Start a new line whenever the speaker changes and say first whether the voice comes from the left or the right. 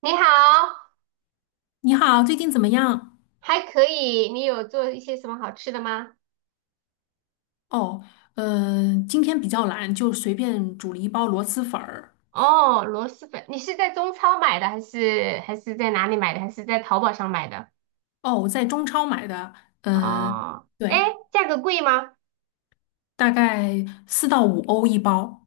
right: 你好，
left: 你好，最近怎么样？
right: 还可以。你有做一些什么好吃的吗？
left: 哦，今天比较懒，就随便煮了一包螺蛳粉儿。
right: 哦，螺蛳粉，你是在中超买的，还是在哪里买的，还是在淘宝上买的？
left: 哦，我在中超买的，嗯、
right: 哦，哎，
left: 对，
right: 价格贵吗？
left: 大概4到5欧一包。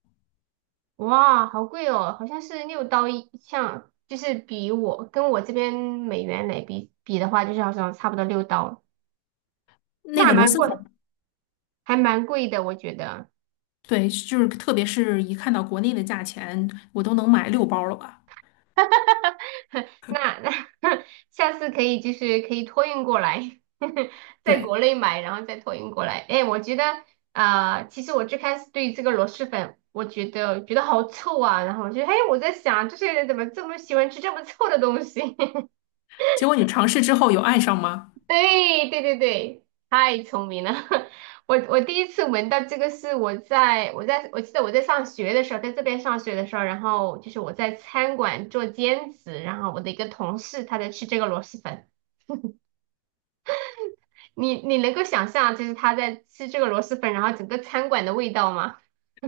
right: 哇，好贵哦，好像是六刀一像，就是比我跟我这边美元来比的话，就是好像差不多六刀，那
left: 那
right: 还
left: 个螺
right: 蛮
left: 蛳
right: 贵，
left: 粉，
right: 还蛮贵的，我觉得。
left: 对，就是特别是一看到国内的价钱，我都能买6包了吧？
right: 那那 下次可以就是可以托运过来，在
left: 对，
right: 国内买，然后再托运过来。哎，我觉得其实我最开始对这个螺蛳粉，我觉得好臭啊，然后我就哎，我在想这些人怎么这么喜欢吃这么臭的东西？
left: 结果你尝试之后有爱上吗？
right: 对对对对，太聪明了！我第一次闻到这个是我记得我在上学的时候，在这边上学的时候，然后就是我在餐馆做兼职，然后我的一个同事他在吃这个螺蛳粉。你能够想象，就是他在吃这个螺蛳粉，然后整个餐馆的味道吗？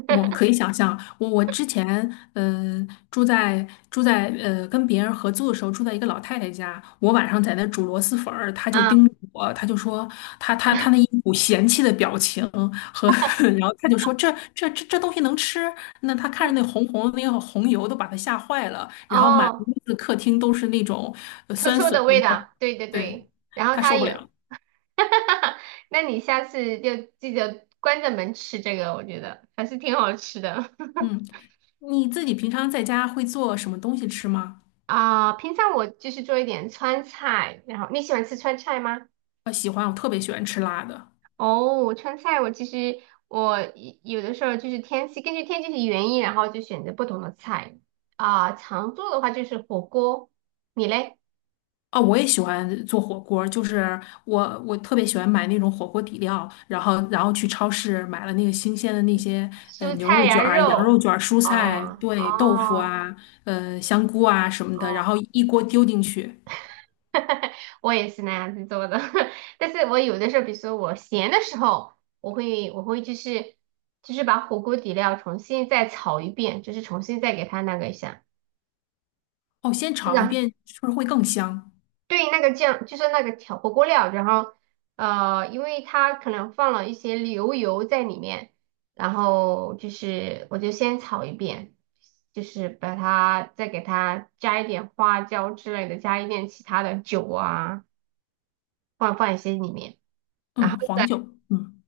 left: 我可以想象，我之前嗯、呃住在住在跟别人合租的时候，住在一个老太太家，我晚上在那煮螺蛳粉儿，她就
right: 啊
left: 盯着我，她就说她那一股嫌弃的表情和，然后她就说这东西能吃？那她看着那红红的那个红油都把她吓坏了，然后满
right: 哦，
left: 屋子客厅都是那种
right: 臭
left: 酸
right: 臭
left: 笋
right: 的
left: 的味
right: 味
left: 儿，
right: 道，对对
left: 对，
right: 对。然后
left: 她
right: 他
left: 受不
right: 有，
left: 了。
right: 那你下次就记得关着门吃这个，我觉得还是挺好吃的。
left: 嗯，你自己平常在家会做什么东西吃吗？
right: 啊。平常我就是做一点川菜，然后你喜欢吃川菜吗？
left: 我喜欢，我特别喜欢吃辣的。
right: 哦，川菜我其实我一有的时候就是天气，根据天气的原因，然后就选择不同的菜。啊。常做的话就是火锅，你嘞？
left: 哦，我也喜欢做火锅儿，就是我特别喜欢买那种火锅底料，然后去超市买了那个新鲜的那些
right: 蔬
left: 牛
right: 菜
left: 肉
right: 呀、
left: 卷儿、羊肉
right: 肉，
left: 卷儿、蔬菜，
right: 哦
left: 对，豆腐
right: 哦
left: 啊，香菇啊什么的，然
right: 哦，
left: 后一锅丢进去，
right: 我也是那样子做的，但是我有的时候，比如说我闲的时候，我会就是把火锅底料重新再炒一遍，就是重新再给它那个一下。
left: 哦，先炒一
right: 那。
left: 遍，是不是会更香？
right: 对，那个酱就是那个调火锅料，然后呃，因为它可能放了一些牛油在里面，然后就是我就先炒一遍，就是把它再给它加一点花椒之类的，加一点其他的酒啊，放一些里面，然后
left: 嗯，黄酒，
right: 再
left: 嗯，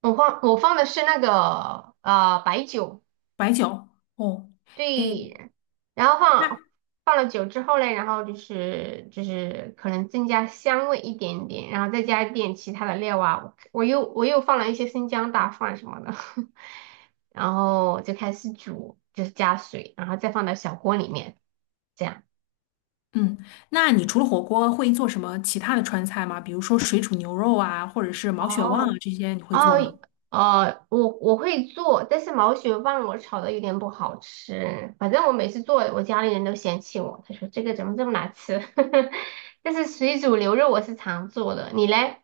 right: 我放我放的是那个白酒。
left: 白酒，哦，诶，
right: 对，然后放了酒之后嘞，然后就是可能增加香味一点点，然后再加一点其他的料啊，我又放了一些生姜大蒜什么的，然后就开始煮，就是加水，然后再放到小锅里面，这样。
left: 嗯，那你除了火锅会做什么其他的川菜吗？比如说水煮牛肉啊，或者是毛血旺啊
right: 哦，
left: 这些，你会做吗？
right: 哦，呃，我我会做，但是毛血旺我炒的有点不好吃。反正我每次做，我家里人都嫌弃我，他说这个怎么这么难吃。但是水煮牛肉我是常做的，你嘞？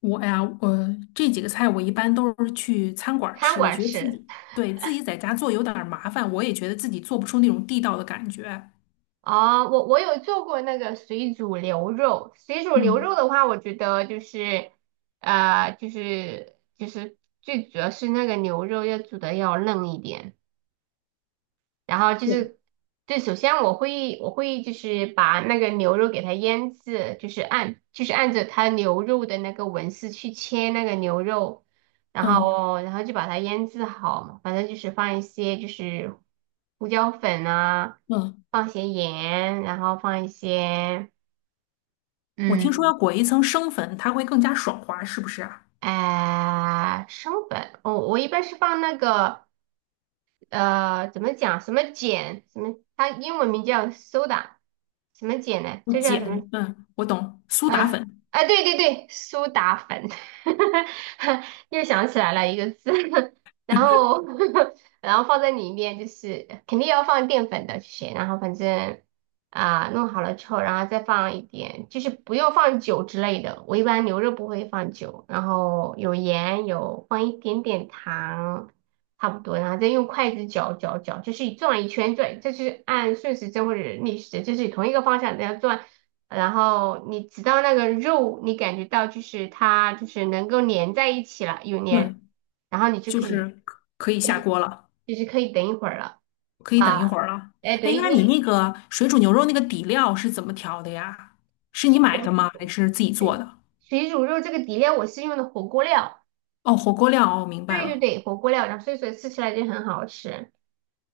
left: 哎呀，我这几个菜我一般都是去餐馆儿
right: 餐
left: 吃，我
right: 馆
left: 觉得自
right: 吃？
left: 己对自己在家做有点儿麻烦，我也觉得自己做不出那种地道的感觉。
right: 哦，我我有做过那个水煮牛肉。水煮牛肉
left: 嗯，
right: 的话，我觉得就是，呃，就是最主要是那个牛肉要煮的要嫩一点。然后就
left: 对，
right: 是，对，首先我会就是把那个牛肉给它腌制，就是按着它牛肉的那个纹丝去切那个牛肉，然
left: 嗯
right: 后然后就把它腌制好嘛，反正就是放一些就是胡椒粉啊，
left: 嗯，
right: 放些盐，然后放一些
left: 我听说
right: 嗯
left: 要裹一层生粉，它会更加爽滑，是不是啊？
right: 哎、生粉，我一般是放那个。呃，怎么讲？什么碱？什么？它英文名叫 soda，什么碱呢？
left: 我
right: 这叫什么
left: 碱，嗯，我懂，苏
right: 啊
left: 打粉，
right: 啊，对对对，苏打粉，又想起来了一个字，然后 然后放在里面，就是肯定要放淀粉的，这些，然后反正啊、弄好了之后，然后再放一点，就是不用放酒之类的，我一般牛肉不会放酒，然后有盐，有放一点点糖，差不多，然后再用筷子搅搅搅，就是转一圈转，就是按顺时针或者逆时针，就是同一个方向这样转。然后你直到那个肉，你感觉到它就是能够粘在一起了，有粘，
left: 嗯，
right: 然后你就
left: 就
right: 可以，
left: 是可以下
right: 对，
left: 锅了，
right: 就是可以等一会儿了。
left: 可以等一
right: 啊。
left: 会儿了。
right: 哎，
left: 哎，
right: 对
left: 那你
right: 你
left: 那个水煮牛肉那个底料是怎么调的呀？是你
right: 水
left: 买的
right: 我
left: 吗？还是自己做
right: 水
left: 的？
right: 水煮肉这个底料我是用的火锅料。
left: 哦，火锅料，哦，明白
right: 对对
left: 了。
right: 对，火锅料，然后所以说吃起来就很好吃。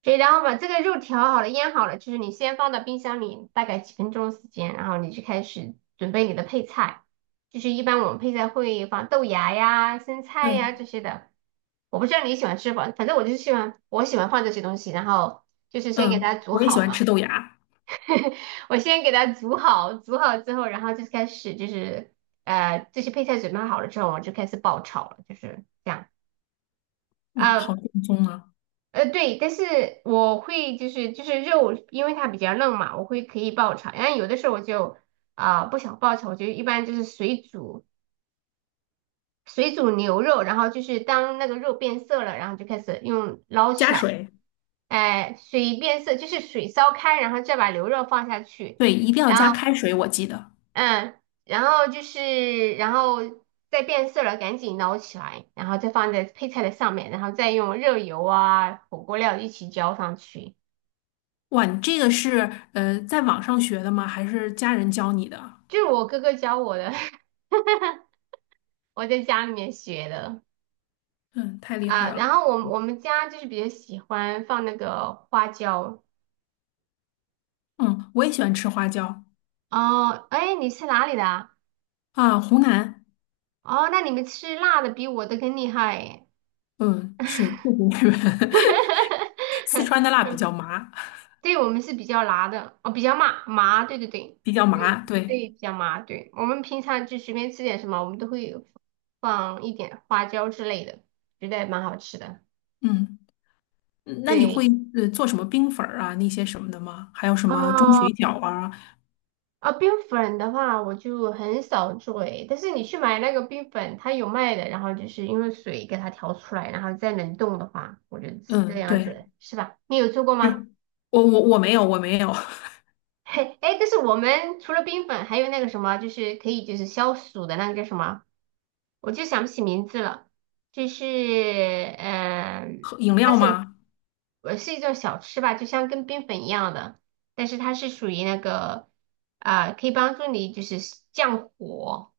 right: 所以然后把这个肉调好了、腌好了，就是你先放到冰箱里大概几分钟时间，然后你就开始准备你的配菜。就是一般我们配菜会放豆芽呀、生菜
left: 对。
right: 呀这些的。我不知道你喜欢吃不，反正我就是喜欢，我喜欢放这些东西，然后就是先给它
left: 嗯，
right: 煮
left: 我也喜
right: 好
left: 欢吃
right: 嘛。
left: 豆芽。
right: 我先给它煮好，煮好之后，然后就开始就是呃这些配菜准备好了之后，我就开始爆炒了，就是这样。
left: 哇，好
right: 啊。
left: 正宗啊！
right: 呃，对，但是我会就是肉，因为它比较嫩嘛，我会可以爆炒。然后有的时候我就啊、不想爆炒，我就一般就是水煮牛肉，然后就是当那个肉变色了，然后就开始用捞起
left: 加
right: 来，
left: 水，
right: 哎、水变色就是水烧开，然后再把牛肉放下去，
left: 对，一定要加
right: 然后
left: 开水，我记得。
right: 嗯，然后就是然后再变色了，赶紧捞起来，然后再放在配菜的上面，然后再用热油啊火锅料一起浇上去。
left: 哇，你这个是在网上学的吗？还是家人教你的？
right: 就是我哥哥教我的，我在家里面学的。
left: 嗯，太厉害
right: 啊。然
left: 了。
right: 后我们家就是比较喜欢放那个花椒。
left: 嗯，我也喜欢吃花椒
right: 哦，哎，你是哪里的啊？
left: 啊，湖南，
right: 哦，那你们吃辣的比我的更厉害耶。
left: 嗯，是就是日本，四川 的辣比较麻，
right: 对，我们是比较辣的，哦，比较麻麻，对对对，
left: 比较
right: 对
left: 麻。对，
right: 对，比较麻。对，我们平常就随便吃点什么，我们都会放一点花椒之类的，觉得蛮好吃的。
left: 嗯，嗯那你
right: 对，
left: 会做什么冰粉儿啊那些什么的吗？还有什么钟
right: 哦，
left: 水饺啊？
right: 啊，冰粉的话我就很少做诶，但是你去买那个冰粉，它有卖的，然后就是因为水给它调出来，然后再冷冻的话，我觉得是这
left: 嗯，
right: 样
left: 对，
right: 子，是吧？你有做过吗？
left: 是 我没有
right: 嘿，哎，但是我们除了冰粉，还有那个什么，就是可以就是消暑的那个叫什么，我就想不起名字了，就是嗯、
left: 喝饮
right: 它
left: 料
right: 是
left: 吗？
right: 呃是一种小吃吧，就像跟冰粉一样的，但是它是属于那个啊、可以帮助你就是降火。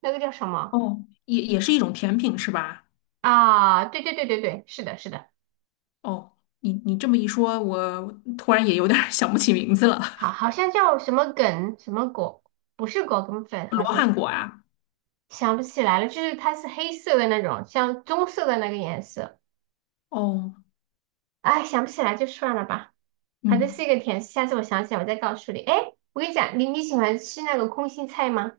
right: 那个叫什么
left: 哦，也是一种甜品是吧？
right: 啊？对对对对对，是的，是的，
left: 哦，你这么一说，我突然也有点儿 想不起名字了。
right: 好，好像叫什么梗什么果，不是果梗粉，
left: 罗
right: 好像是
left: 汉果啊，
right: 想不起来了，就是它是黑色的那种，像棕色的那个颜色。
left: 哦，
right: 哎，想不起来就算了吧，反正
left: 嗯，
right: 是一个甜食下次我想起来我再告诉你。哎，我跟你讲，你喜欢吃那个空心菜吗？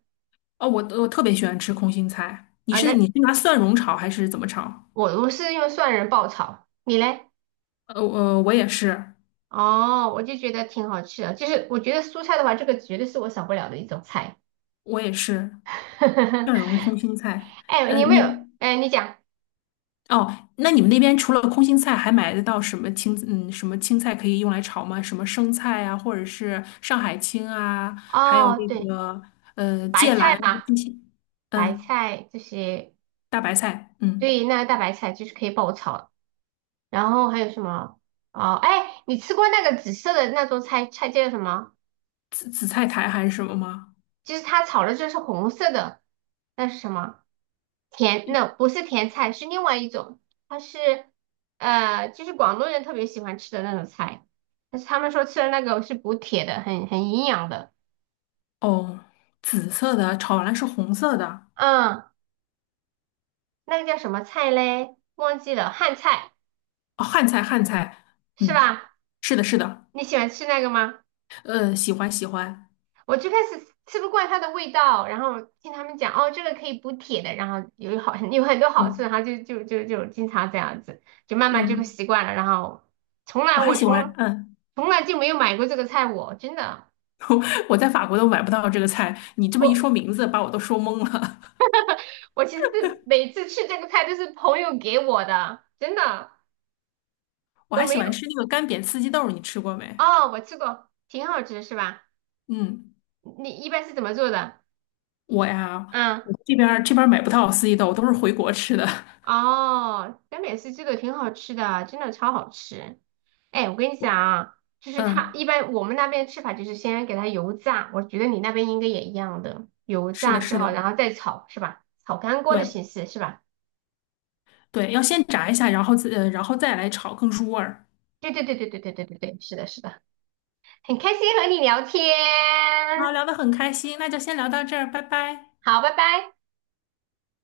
left: 哦，我特别喜欢吃空心菜。你
right: 啊，
left: 是
right: 那
left: 你是拿蒜蓉炒还是怎么炒？
right: 我是用蒜仁爆炒，你嘞？
left: 我也是，
right: 哦，我就觉得挺好吃的，就是我觉得蔬菜的话，这个绝对是我少不了的一种菜。
left: 我也是 蒜蓉空心菜。
right: 哎，你有
left: 嗯，
right: 没有？哎，你讲
left: 哦，那你们那边除了空心菜，还买得到什么什么青菜可以用来炒吗？什么生菜啊，或者是上海青啊，还有
right: 哦，
left: 那
right: 对，
left: 个
right: 白
left: 芥
right: 菜
left: 蓝啊
right: 嘛，
left: 这些，
right: 白
left: 嗯，
right: 菜这些，
left: 大白菜，嗯，
right: 对，那个大白菜就是可以爆炒。然后还有什么？哦，哎，你吃过那个紫色的那种菜菜叫什么？
left: 紫菜苔还是什么吗？
right: 就是它炒的就是红色的，那是什么？甜，那不是甜菜，是另外一种，它是呃，就是广东人特别喜欢吃的那种菜，但是他们说吃的那个是补铁的，很营养的。
left: 哦，紫色的炒完了是红色的，
right: 嗯，那个叫什么菜嘞？忘记了，汉菜。
left: 哦，汉菜汉菜，
right: 是
left: 嗯，
right: 吧？
left: 是的，是的，
right: 你喜欢吃那个吗？
left: 喜欢喜欢，
right: 我最开始吃不惯它的味道，然后听他们讲，哦，这个可以补铁的，然后有好 有很多好处，然
left: 嗯
right: 后就经常这样子，就慢慢就会
left: 嗯，
right: 习惯了，然后从来
left: 我还
right: 我
left: 喜欢，
right: 从
left: 嗯，
right: 从来就没有买过这个菜，我真的，
left: 我在法国都买不到这个菜，你这么一说
right: 我
left: 名字，把我都说懵了。
right: 我其实是每次吃这个菜都是朋友给我的，真的，
left: 我
right: 我
left: 还喜
right: 没有，
left: 欢吃那个干煸四季豆，你吃过没？
right: 哦，我吃过，挺好吃是吧？
left: 嗯，
right: 你一般是怎么做的？
left: 我呀，
right: 嗯
left: 我这边儿买不到四季豆，都是回国吃的。
right: 哦，南美式这个挺好吃的，真的超好吃。哎，我跟 你讲
left: 我
right: 啊，就是它一
left: 嗯，
right: 般我们那边吃法就是先给它油炸，我觉得你那边应该也一样的，油
left: 是
right: 炸
left: 的，
right: 之
left: 是
right: 后
left: 的，
right: 然后再炒是吧？炒干锅的
left: 对
right: 形式是吧？
left: 对，要先炸一下，然后自呃，然后再来炒，更入味儿。
right: 对对对对对对对对对，是的，是的，很开心和你聊天，
left: 好，聊得很开心，那就先聊到这儿，拜拜。
right: 好，拜拜。